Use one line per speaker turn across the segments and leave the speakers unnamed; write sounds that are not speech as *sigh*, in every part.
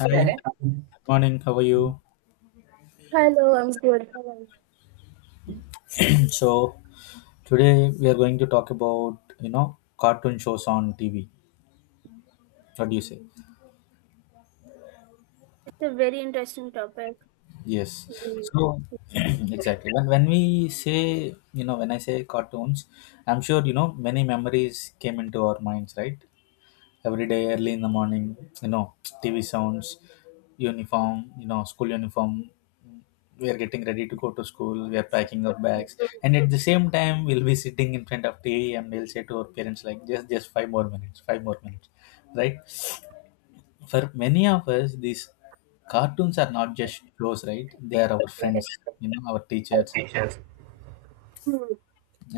Hi,
Correct.
morning. How are you?
Hello, I'm good.
*clears throat* So today we are going to talk about cartoon shows on TV. What do you say?
It's a very interesting topic.
Yes. So *clears throat* exactly when we say when I say cartoons, I'm sure you know many memories came into our minds, right? Every day early in the morning, you know tv sounds, uniform, school uniform. We are getting ready to go to school, we are packing our bags, and at the same time we'll be sitting in front of tv, and we'll say to our parents like just five more minutes, five more minutes, right? For many of us these cartoons are not just shows, right? They are our friends, you know, our teachers.
Hmm.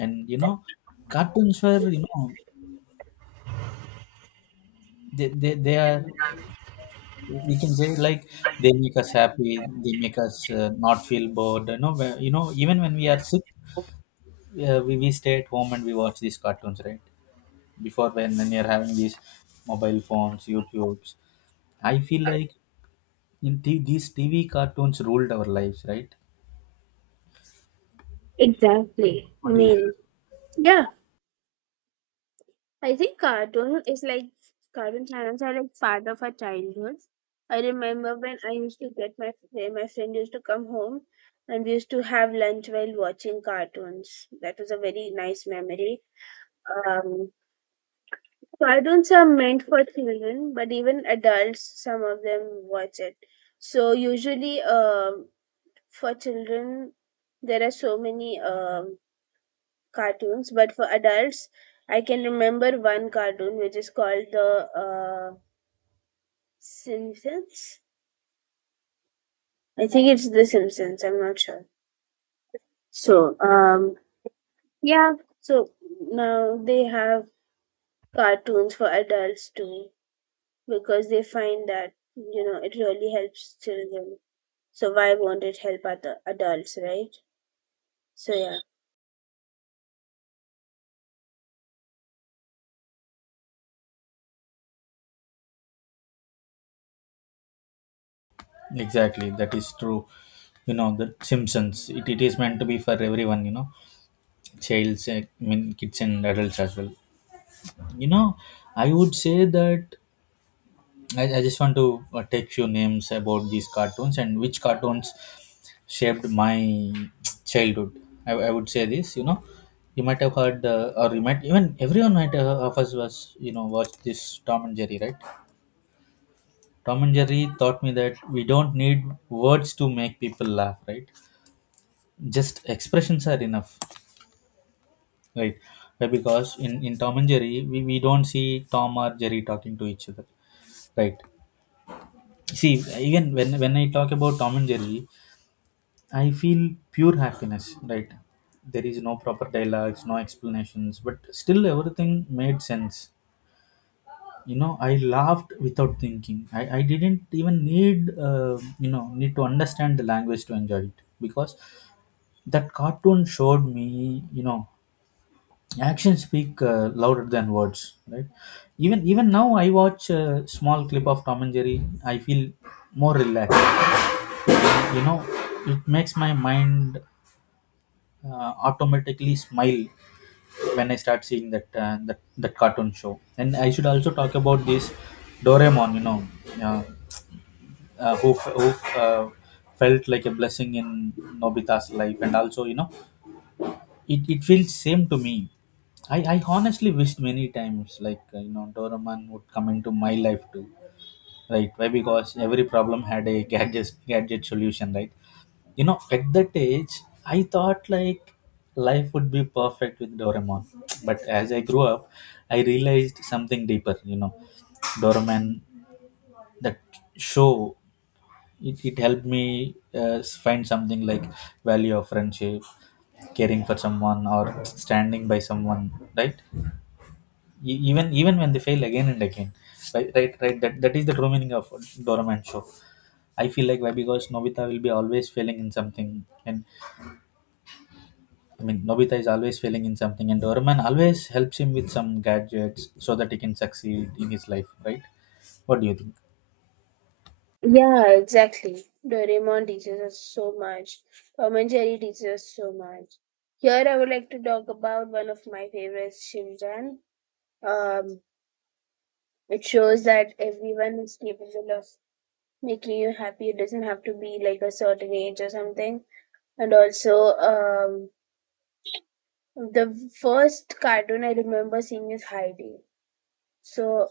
And you know, cartoons were, you know, they are, we can say like, they make us happy, they make us not feel bored, you know, even when we are sick, we stay at home and we watch these cartoons, right? Before, when we are having these mobile phones, youtubes, I feel like, these tv cartoons ruled our lives, right?
Exactly. I
What do you—
mean, yeah, I think cartoon channels are like part of our childhood. I remember when I used to get my friend used to come home, and we used to have lunch while watching cartoons. That was a very nice memory. Um, Cartoons are meant for children, but even adults, some of them watch it. So usually, for children there are so many cartoons, but for adults I can remember one cartoon which is called the Simpsons. I think it's the Simpsons, I'm not sure. So, yeah. So now they have cartoons for adults too, because they find that it really helps children. So why won't it help other adults, right? So yeah.
exactly, that is true. You know, the simpsons, it is meant to be for everyone, you know, childs, I mean kids and adults as well, you know. I would say that I just want to take few names about these cartoons, and which cartoons shaped my childhood. I would say this, you know, you might have heard, or you might even everyone might have, of us was, you know, watched this Tom and Jerry, right? Tom and Jerry taught me that we don't need words to make people laugh, right? Just expressions are enough, right? Right. Because in Tom and Jerry, we don't see Tom or Jerry talking to each other, right? See, even when I talk about Tom and Jerry, I feel pure happiness, right? There is no proper dialogues, no explanations, but still everything made sense. You know, I laughed without thinking. I didn't even need, you know, need to understand the language to enjoy it, because that cartoon showed me, you know, actions speak louder than words, right? Even now, I watch a small clip of Tom and Jerry. I feel more relaxed. You know, it makes my mind automatically smile when I start seeing that that cartoon show. And I should also talk about this Doraemon. You know, uh, who uh, felt like a blessing in Nobita's life, and also you know, it feels same to me. I honestly wished many times like you know Doraemon would come into my life too, right? Why? Because every problem had a gadget solution, right? You know, at that age, I thought like life would be perfect with doraemon. But as I grew up, I realized something deeper, you know. Doraemon, that show, it helped me find something like value of friendship, caring for someone or standing by someone, right? Even when they fail again and again, right? Right, right, that is the true meaning of doraemon show. I feel like. Why? Because Nobita will be always failing in something, and I mean Nobita is always failing in something, and Doraemon always helps him with some gadgets so that he can succeed in his life, right? What do you think?
Yeah, exactly. Doraemon teaches us so much. Tom and Jerry teaches us so much. Here, I would like to talk about one of my favorites, Shimjan. Um, it shows that everyone is capable of making you happy. It doesn't have to be like a certain age or something. And also, the first cartoon I remember seeing is Heidi. So,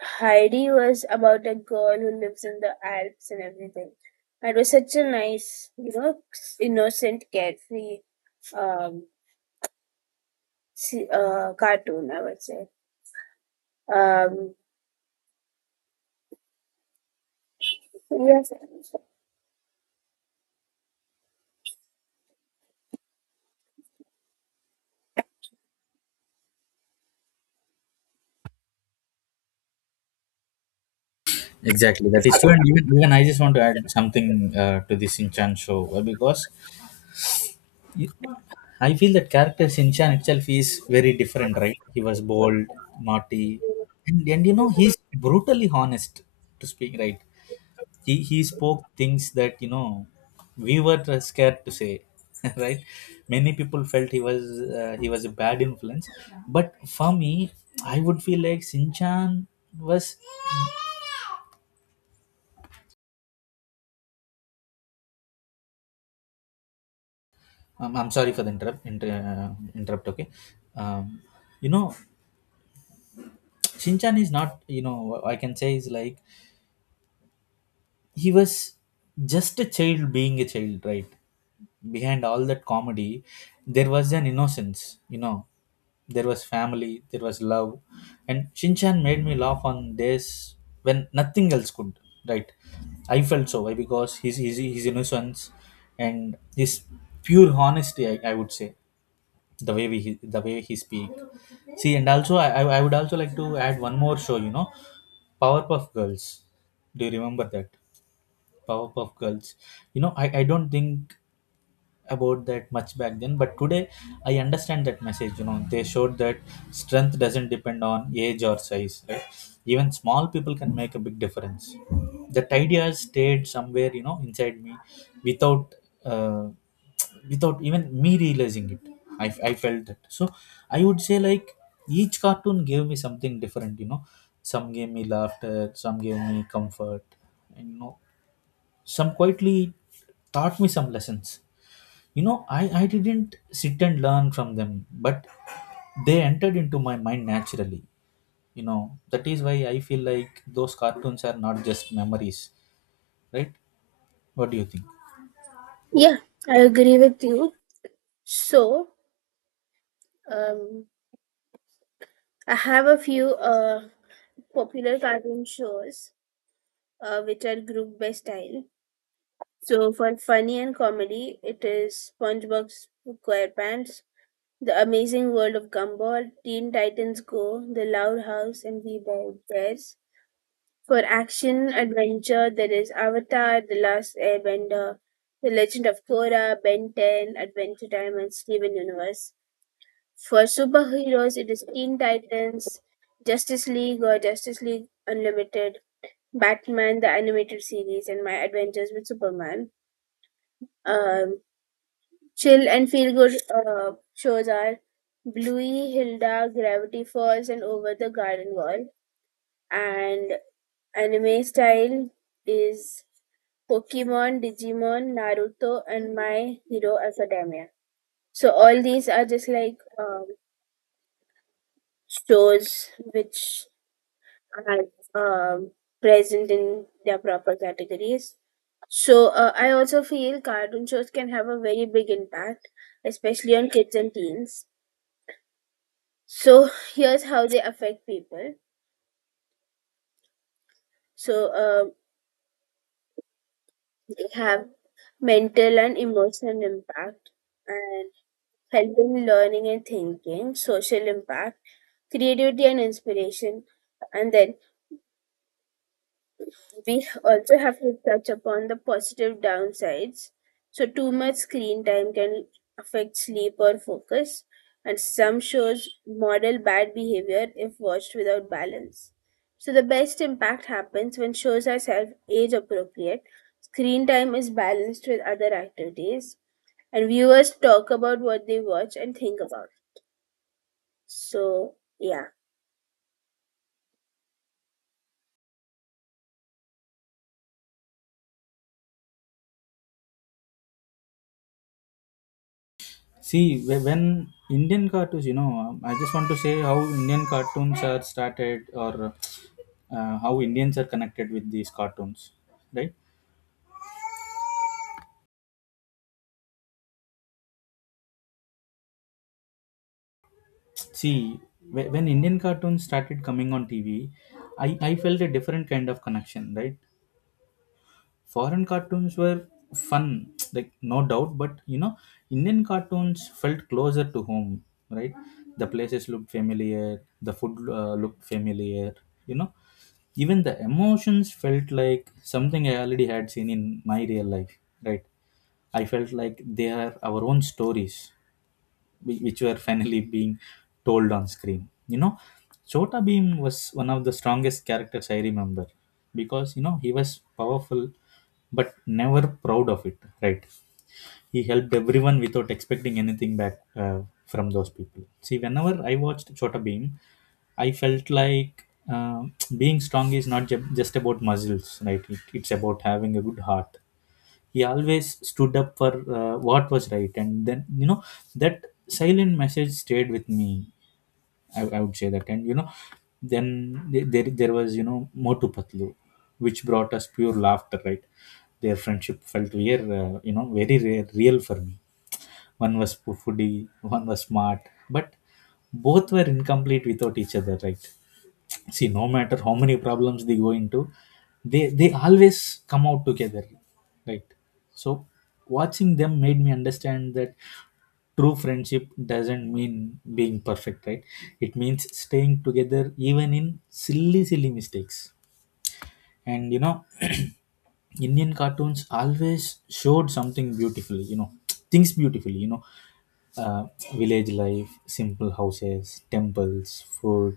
Heidi was about a girl who lives in the Alps and everything. It was such a nice, innocent, carefree um, cartoon, I would say. Um, yes.
Exactly, that is true. And even I just want to add something to this Shinchan show because y- I feel that character Shinchan itself is very different, right? He was bold, naughty, and you know, he's brutally honest to speak, right? He spoke things that you know we were scared to say *laughs* right? Many people felt he was a bad influence, but for me, I would feel like sinchan was, I'm sorry for the interrupt. Okay. um, you know, Shinchan is not, you know, I can say is like, he was just a child being a child, right? Behind all that comedy, there was an innocence, you know. There was family, there was love, and shinchan made me laugh on days when nothing else could, right? I felt so. Why? Because his his innocence and his pure honesty, I would say, the way we the way he speak. See, and also I I would also like to add one more show, you know, powerpuff girls. Do you remember that? Powerpuff Girls. You know, I don't think about that much back then, but today I understand that message. You know, they showed that strength doesn't depend on age or size, right? Even small people can make a big difference. That idea stayed somewhere, you know, inside me without uh, without even me realizing it. I felt that. So I would say like each cartoon gave me something different, you know. Some gave me laughter, some gave me comfort, and you know, some quietly taught me some lessons, you know. I didn't sit and learn from them, but they entered into my mind naturally. You know, that is why I feel like those cartoons are not just memories, right? What do you think?
Yeah, I agree with you. So, um, I have a few popular cartoon shows which are grouped by style. So, for funny and comedy, it is SpongeBob SquarePants, The Amazing World of Gumball, Teen Titans Go, The Loud House, and We Bare Bears. For action adventure, there is Avatar, The Last Airbender, The Legend of Korra, Ben 10, Adventure Time, and Steven Universe. For superheroes, it is Teen Titans, Justice League or Justice League Unlimited, Batman, the animated series, and My Adventures with Superman. Um, Chill and feel good shows are Bluey, Hilda, Gravity Falls, and Over the Garden Wall. And anime style is Pokemon, Digimon, Naruto, and My Hero Academia. So all these are just like shows which are present in their proper categories. So I also feel cartoon shows can have a very big impact, especially on kids and teens. So here's how they affect people. So they have mental and emotional impact, and helping learning and thinking, social impact, creativity and inspiration, and then we also have to touch upon the positive downsides. So, too much screen time can affect sleep or focus, and some shows model bad behavior if watched without balance. So, the best impact happens when shows are self age appropriate, screen time is balanced with other activities, and viewers talk about what they watch and think about. So, yeah.
See, when Indian cartoons, you know, I just want to say how Indian cartoons are started, or how Indians are connected with these cartoons, right? See, when Indian cartoons started coming on TV, I felt a different kind of connection, right? Foreign cartoons were fun, *tsk* like no doubt, but you know, Indian cartoons felt closer to home, right? The places looked familiar, the food looked familiar, you know, even the emotions felt like something I already had seen in my real life, right? I felt like they are our own stories, which were finally being told on screen. You know, chota beam was one of the strongest characters I remember, because you know he was powerful, but never proud of it, right? He helped everyone without expecting anything back, from those people. See, whenever I watched chota beam, I felt like, uh, being strong is not just about muscles, right? It, it's about having a good heart. He always stood up for what was right, and then you know, that silent message stayed with me, I would say that. And you know, then there was, you know, motu patlu, which brought us pure laughter, right? Their friendship felt rare, you know, very rare, real for me. One was foodie, one was smart, but both were incomplete without each other, right? See, no matter how many problems they go into, they always come out together, right? So watching them made me understand that true friendship doesn't mean being perfect, right? It means staying together even in silly, silly mistakes. And you know, *clears throat* indian cartoons always showed something beautifully, you know, things beautifully, you know, uh, village life, simple houses, temples, food,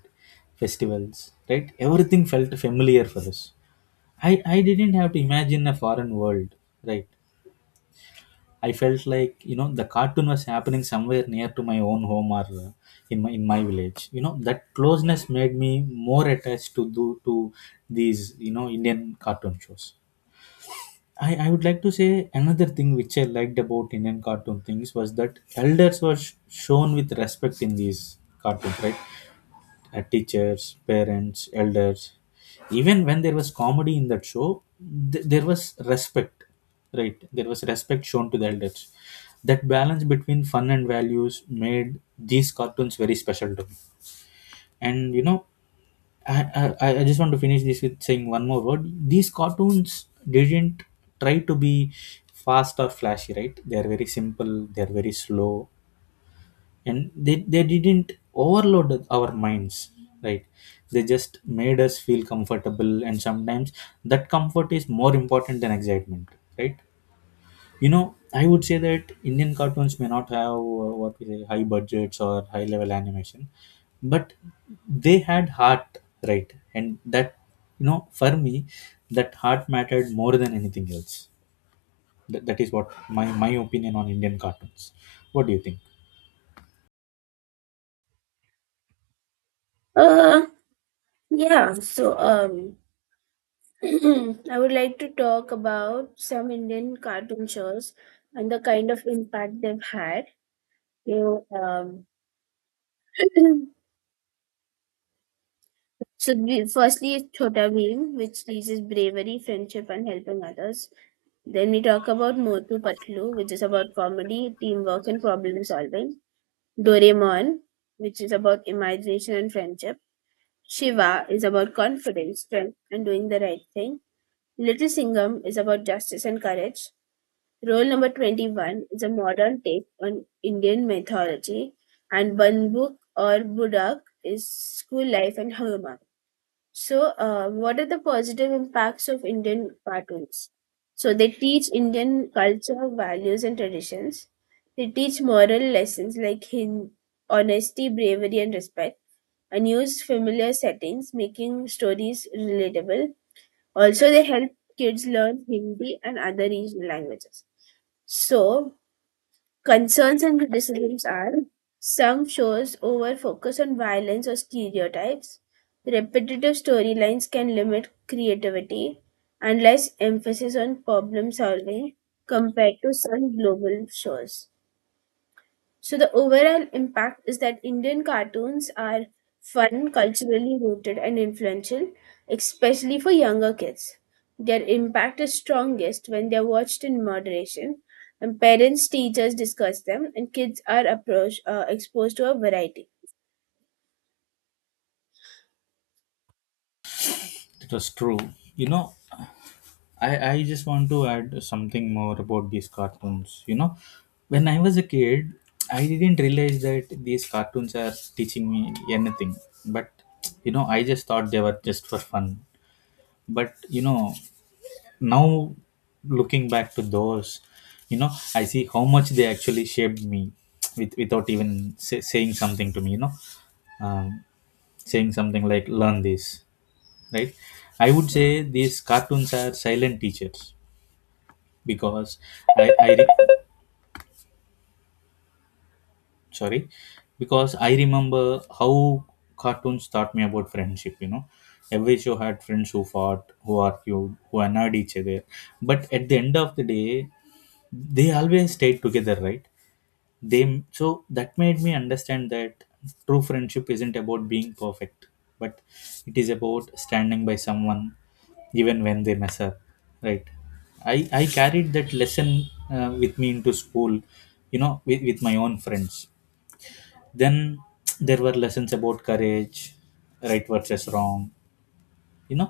festivals, right? Everything felt familiar for us. I didn't have to imagine a foreign world, right? I felt like, you know, the cartoon was happening somewhere near to my own home, or in my village. You know, that closeness made me more attached to do to these, you know, indian cartoon shows. I would like to say another thing which I liked about Indian cartoon things was that elders were shown with respect in these cartoons, right? Teachers, parents, elders. Even when there was comedy in that show, there was respect, right? There was respect shown to the elders. That balance between fun and values made these cartoons very special to me. And you know, I just want to finish this with saying one more word. These cartoons didn't try to be fast or flashy, right? They are very simple, they are very slow, and they didn't overload our minds, right? They just made us feel comfortable, and sometimes that comfort is more important than excitement, right? You know, I would say that Indian cartoons may not have what we say high budgets or high level animation, but they had heart, right? And that, you know, for me, that heart mattered more than anything else. That is what my opinion on Indian cartoons. What do you think?
Uh, yeah. So, *clears throat* I would like to talk about some Indian cartoon shows and the kind of impact they've had. You know, um, *clears throat* so firstly is Chhota Bheem, which teaches bravery, friendship, and helping others. Then we talk about Motu Patlu, which is about comedy, teamwork, and problem solving. Doraemon, which is about imagination and friendship. Shiva is about confidence, strength, and doing the right thing. Little Singham is about justice and courage. Role number 21 is a modern take on Indian mythology, and Banbuk or Budak is school life and homework. So, what are the positive impacts of Indian cartoons? So, they teach Indian culture, values, and traditions. They teach moral lessons like honesty, bravery, and respect, and use familiar settings, making stories relatable. Also, they help kids learn Hindi and other regional languages. So, concerns and criticisms are: some shows over focus on violence or stereotypes. Repetitive storylines can limit creativity and less emphasis on problem solving compared to some global shows. So the overall impact is that Indian cartoons are fun, culturally rooted, and influential, especially for younger kids. Their impact is strongest when they're watched in moderation, and parents, teachers discuss them, and kids are approach, exposed to a variety.
It was true. You know, I just want to add something more about these cartoons. You know, when I was a kid, I didn't realize that these cartoons are teaching me anything. But, you know, I just thought they were just for fun. But, you know, now looking back to those, you know, I see how much they actually shaped me without even saying something to me, um, saying something like, learn this, right? I would say these cartoons are silent teachers because I re- sorry because I remember how cartoons taught me about friendship. You know, every show had friends who fought, who argued, who annoyed each other, but at the end of the day, they always stayed together, right? they so that made me understand that true friendship isn't about being perfect, but it is about standing by someone even when they mess up, right? I carried that lesson with me into school, you know, with my own friends. Then *tsk* there were lessons about courage, right versus wrong, you know.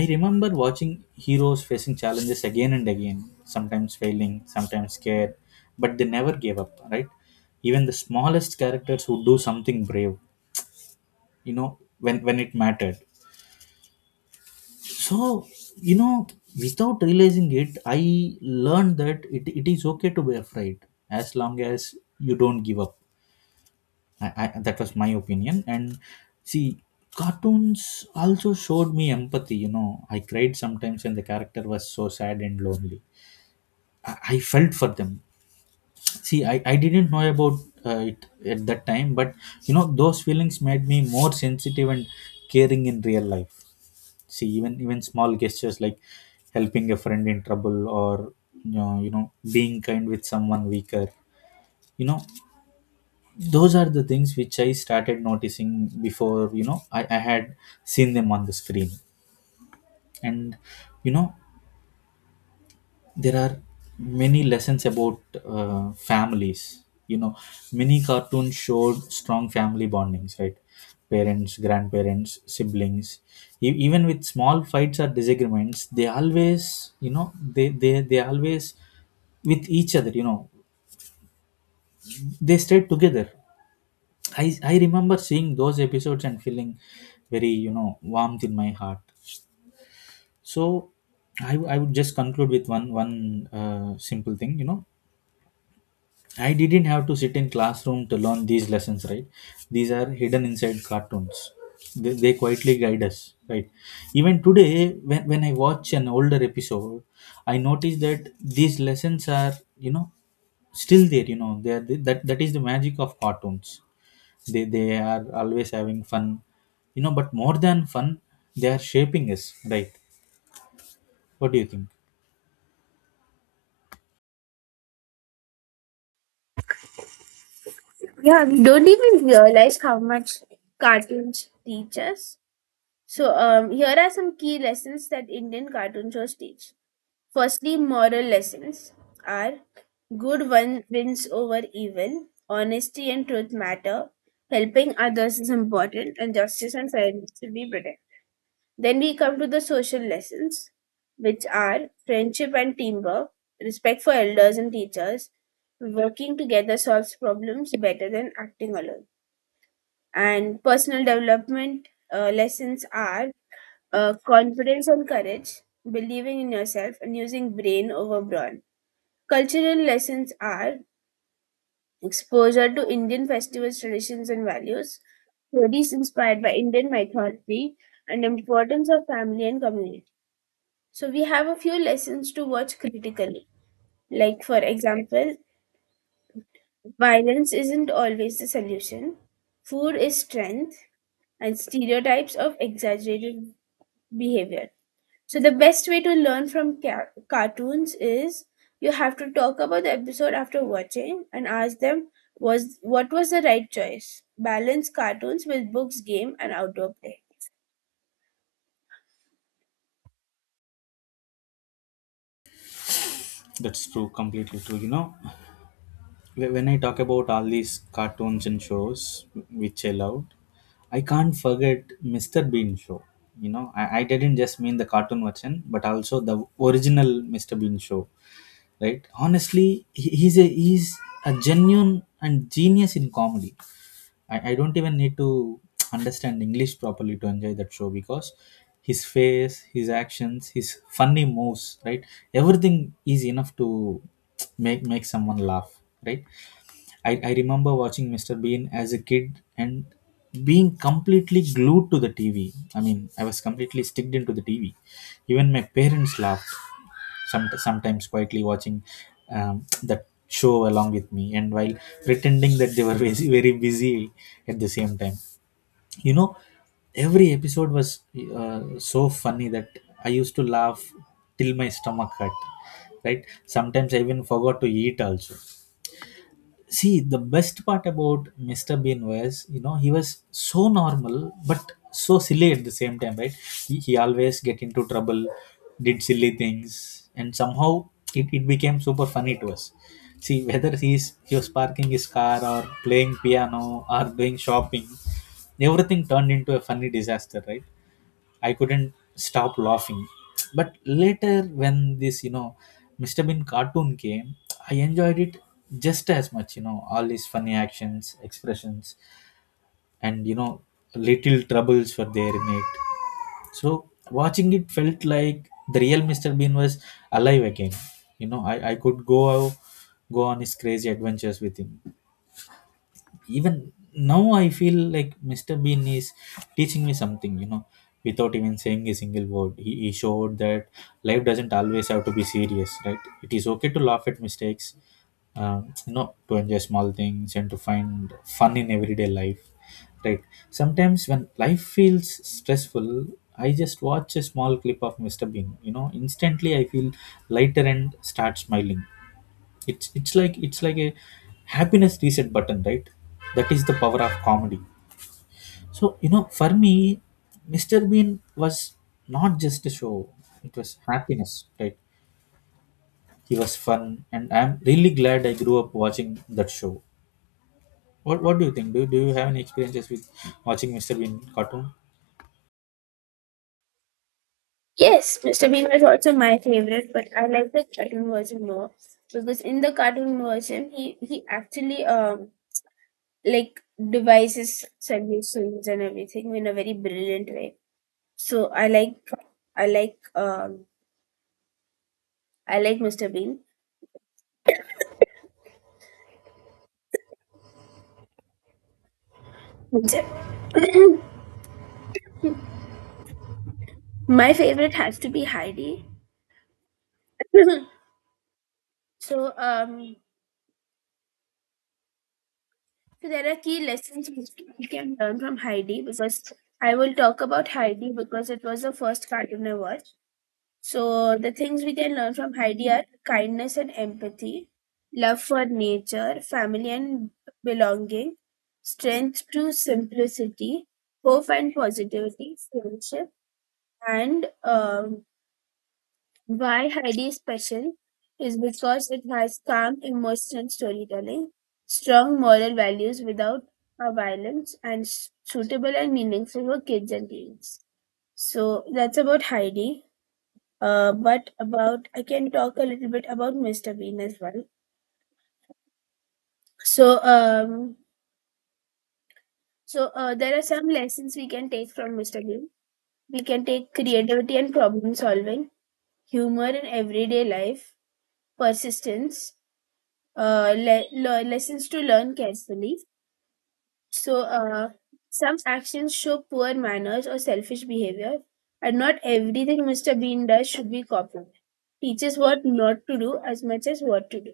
I remember watching heroes facing challenges again and again, sometimes failing, sometimes scared, but they never gave up, right? Even the smallest characters would do something brave, you know, when it mattered. So you know without realizing it, I learned that it is okay to be afraid as long as you don't give up. I That was my opinion. And see, cartoons also showed me empathy, you know. I cried sometimes when the character was so sad and lonely. I felt for them. See, I didn't know about it at that time, but you know, those feelings made me more sensitive and caring in real life. See, even small gestures like helping a friend in trouble, or you know, being kind with someone weaker, you know, those are the things which I started noticing before, you know, I had seen them on the screen. And you know, there are many lessons about families, you know. Many cartoons showed strong family bondings, right? Parents, grandparents, siblings, even with small fights or disagreements, they always, you know, they always with each other, you know, they stayed together. I remember seeing those episodes and feeling very, you know, warmth in my heart. So, I would just conclude with one simple thing. You know, I didn't have to sit in classroom to learn these lessons. Right, these are hidden inside cartoons. They quietly guide us. Right, even today when I watch an older episode, I notice that these lessons are, you know, still there. You know, they are the, that that is the magic of cartoons. They are always having fun, you know, but more than fun, they are shaping us, right? What do you think?
Yeah, we don't even realize how much cartoons teach us. So here are some key lessons that Indian cartoon shows teach. Firstly, moral lessons are: good one wins over evil, honesty and truth matter, helping others is important, and justice and fairness should be protected. Then we come to the social lessons, which are friendship and teamwork, respect for elders and teachers, working together solves problems better than acting alone. And personal development lessons are confidence and courage, believing in yourself, and using brain over brawn. Cultural lessons are exposure to Indian festivals, traditions, and values, stories inspired by Indian mythology, and importance of family and community. So we have a few lessons to watch critically. Like for example, violence isn't always the solution. Food is strength, and stereotypes of exaggerated behavior. So the best way to learn from cartoons is, you have to talk about the episode after watching and ask them was what was the right choice. Balance cartoons with books, game, and outdoor play.
That's true, completely true, you know. When I talk about all these cartoons and shows which I loved, I can't forget Mr. Bean show. You know, I didn't just mean the cartoon version, but also the original Mr. Bean show, right? Honestly, he's a genuine and genius in comedy. I don't even need to understand English properly to enjoy that show, because his face, his actions, his funny moves, right? Everything is enough to make someone laugh, right? I remember watching Mr. Bean as a kid and being completely glued to the TV. I mean, I was completely sticked into the TV. Even my parents laughed, sometimes quietly watching that show along with me, and while pretending that they were *laughs* very, very busy at the same time. You know, every episode was so funny that I used to laugh till my stomach hurt. Right? Sometimes I even forgot to eat also. See, the best part about Mr. Bean was, you know, he was so normal but so silly at the same time, right? He always get into trouble, did silly things, and somehow it became super funny to us. See, whether he was parking his car or playing piano or doing shopping, everything turned into a funny disaster, right? I couldn't stop laughing. But later, when this, you know, Mr. Bean cartoon came, I enjoyed it just as much, you know, all his funny actions, expressions, and, you know, little troubles were there in it. So, watching it felt like the real Mr. Bean was alive again. You know, I could go out, go on his crazy adventures with him. Even now I feel like Mr. Bean is teaching me something, you know. Without even saying a single word, he showed that life doesn't always have to be serious, right? It is okay to laugh at mistakes, you know, to enjoy small things and to find fun in everyday life, right? Sometimes when life feels stressful, I just watch a small clip of Mr. Bean, you know, instantly I feel lighter and start smiling. It's like a happiness reset button, right? That is the power of comedy. So, you know, for me, Mr. Bean was not just a show, it was happiness, right? He was fun, and I'm really glad I grew up watching that show. What do you think? Do you have any experiences with watching Mr. Bean cartoon?
Yes, Mr. Bean was also my favorite, but I like the cartoon version more because in the cartoon version, he actually like devises solutions and everything in a very brilliant way. So I like um I like Mr. Bean. That's it. *laughs* *clears throat* My favorite has to be Heidi. *laughs* so, um, so there are key lessons which we can learn from Heidi, because I will talk about Heidi because it was the first cartoon I watched. So the things we can learn from Heidi are kindness and empathy, love for nature, family and belonging, strength to simplicity, hope and positivity, friendship, and why Heidi is special is because it has calm emotional storytelling, strong moral values without a violence, and suitable and meaningful for kids and teens. So that's about Heidi. But about I can talk a little bit about Mr. Bean as well. So um, so there are some lessons we can take from Mr. Bean. We can take creativity and problem solving, humor in everyday life, persistence, lessons to learn carefully. So, some actions show poor manners or selfish behavior, and not everything Mr. Bean does should be copied. Teaches what not to do as much as what to do.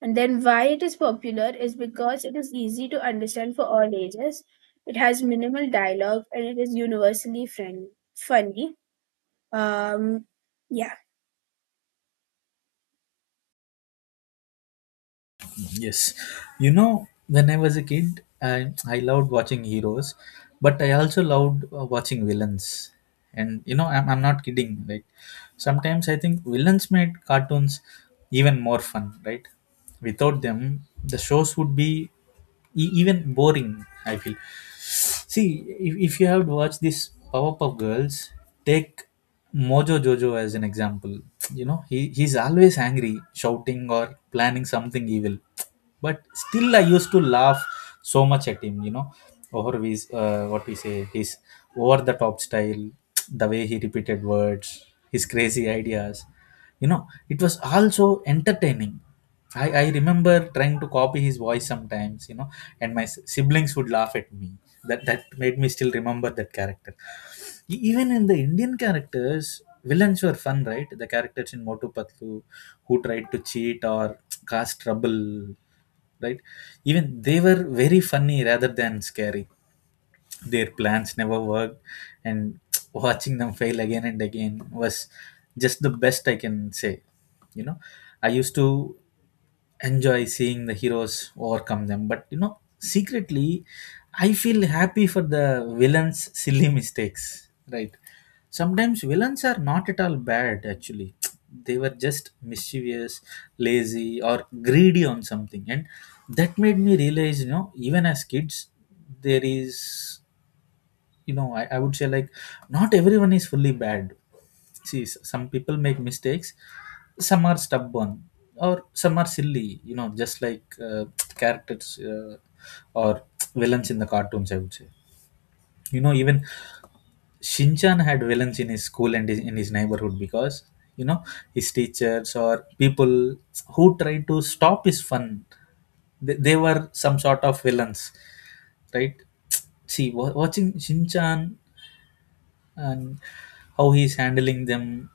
And then, why it is popular is because it is easy to understand for all ages. It has minimal dialogue and it is universally friendly, funny. Um, yeah,
Yes. You know, when I was a kid, I loved watching heroes, but I also loved watching villains. And, you know, I'm not kidding. Like, sometimes I think villains made cartoons even more fun, right? Without them, the shows would be even boring, I feel. See, if you have watched this Powerpuff Girls, take Mojo Jojo as an example. You know, he's always angry, shouting or planning something evil. But still, I used to laugh so much at him, you know, over his, what we say, his over the top style, the way he repeated words, his crazy ideas, you know. It was also entertaining. I remember trying to copy his voice sometimes, you know, and my siblings would laugh at me. That made me still remember that character. Even in the Indian characters, villains were fun, right? The characters in Motu Patlu who tried to cheat or *tsk* cause trouble, right? Even they were very funny rather than scary. Their plans never worked, and watching them fail again and again was just the best I can say. You know, I used to enjoy seeing the heroes overcome them, but you know, secretly, I feel happy for the villains' silly mistakes, right? Sometimes villains are not at all bad, actually. *tsk* They were just mischievous, lazy, or greedy on something, and that made me realize, you know, even as kids, there is, you know, I would say like not everyone is fully bad. See, some people make mistakes, some are stubborn, or some are silly, you know, just like uh, *tsk* characters, or *tsk* villains in the cartoons, I would say, you know, even Shinchan had villains in his school and in his neighborhood, because you know, his teachers or people who tried to stop his fun, they were some sort of villains, right? See, watching Shinchan and how he's handling them,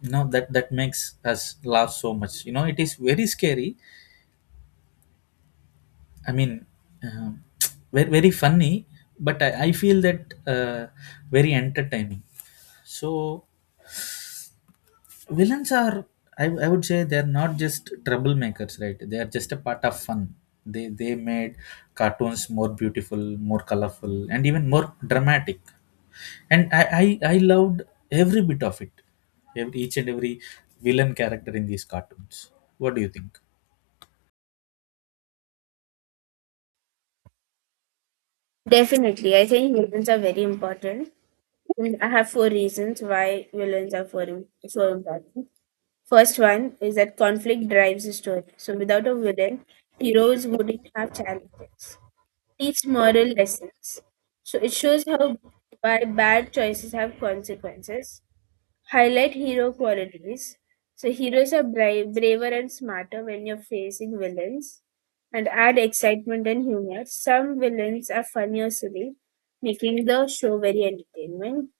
you know, that makes us laugh so much. You know, it is very scary, I mean, um, *tsk* very, very funny, but I feel that very entertaining. So villains are, I would say, they're not just troublemakers, right? They are just a part of fun. They made cartoons more beautiful, more colorful, and even more dramatic. And I loved every bit of it. Each and every villain character in these cartoons. What do you think?
definitely. I think humans are very important. I have four reasons why villains are so important. First one is that conflict drives the story. So without a villain, heroes wouldn't have challenges. Teach moral lessons. So it shows how why bad choices have consequences. Highlight hero qualities. So heroes are braver and smarter when you're facing villains. And add excitement and humor. Some villains are funny or silly, making the show very entertaining.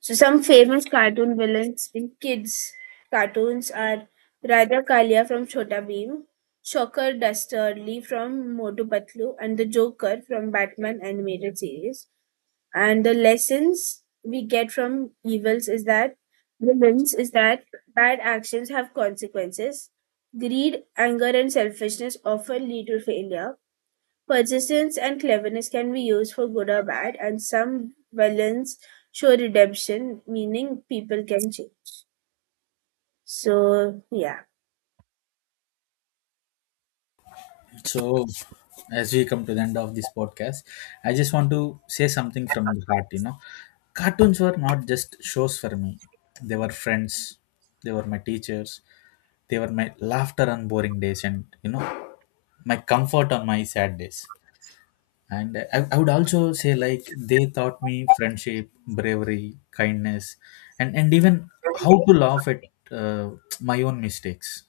So some famous cartoon villains in kids cartoons are Raja Kalia from Chhota Bheem, Shocker Dastardly from Motu Patlu, and the Joker from Batman animated series. And the lessons we get from evils is that villains is that bad actions have consequences. Greed, anger, and selfishness often lead to failure. Persistence and cleverness can be used for good or bad, and some villains show redemption, meaning people can change. So, yeah.
So, as we come to the end of this podcast, I just want to say something from the heart. You know, cartoons were not just shows for me, they were friends, they were my teachers, they were my laughter on boring days, and you know, my comfort on my sad days. And I would also say, like, they taught me friendship, bravery, kindness, and even how to laugh at uh, my own mistakes.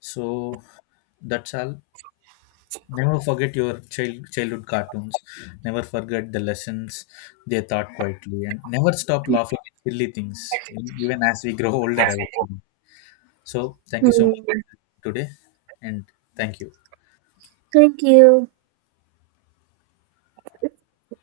So, that's all. Never forget your childhood cartoons. Never forget the lessons they taught quietly, and never stop laughing at silly things, even as we grow older, I would say. So, thank you so much
Hmm.
today, and thank you.
Thank you.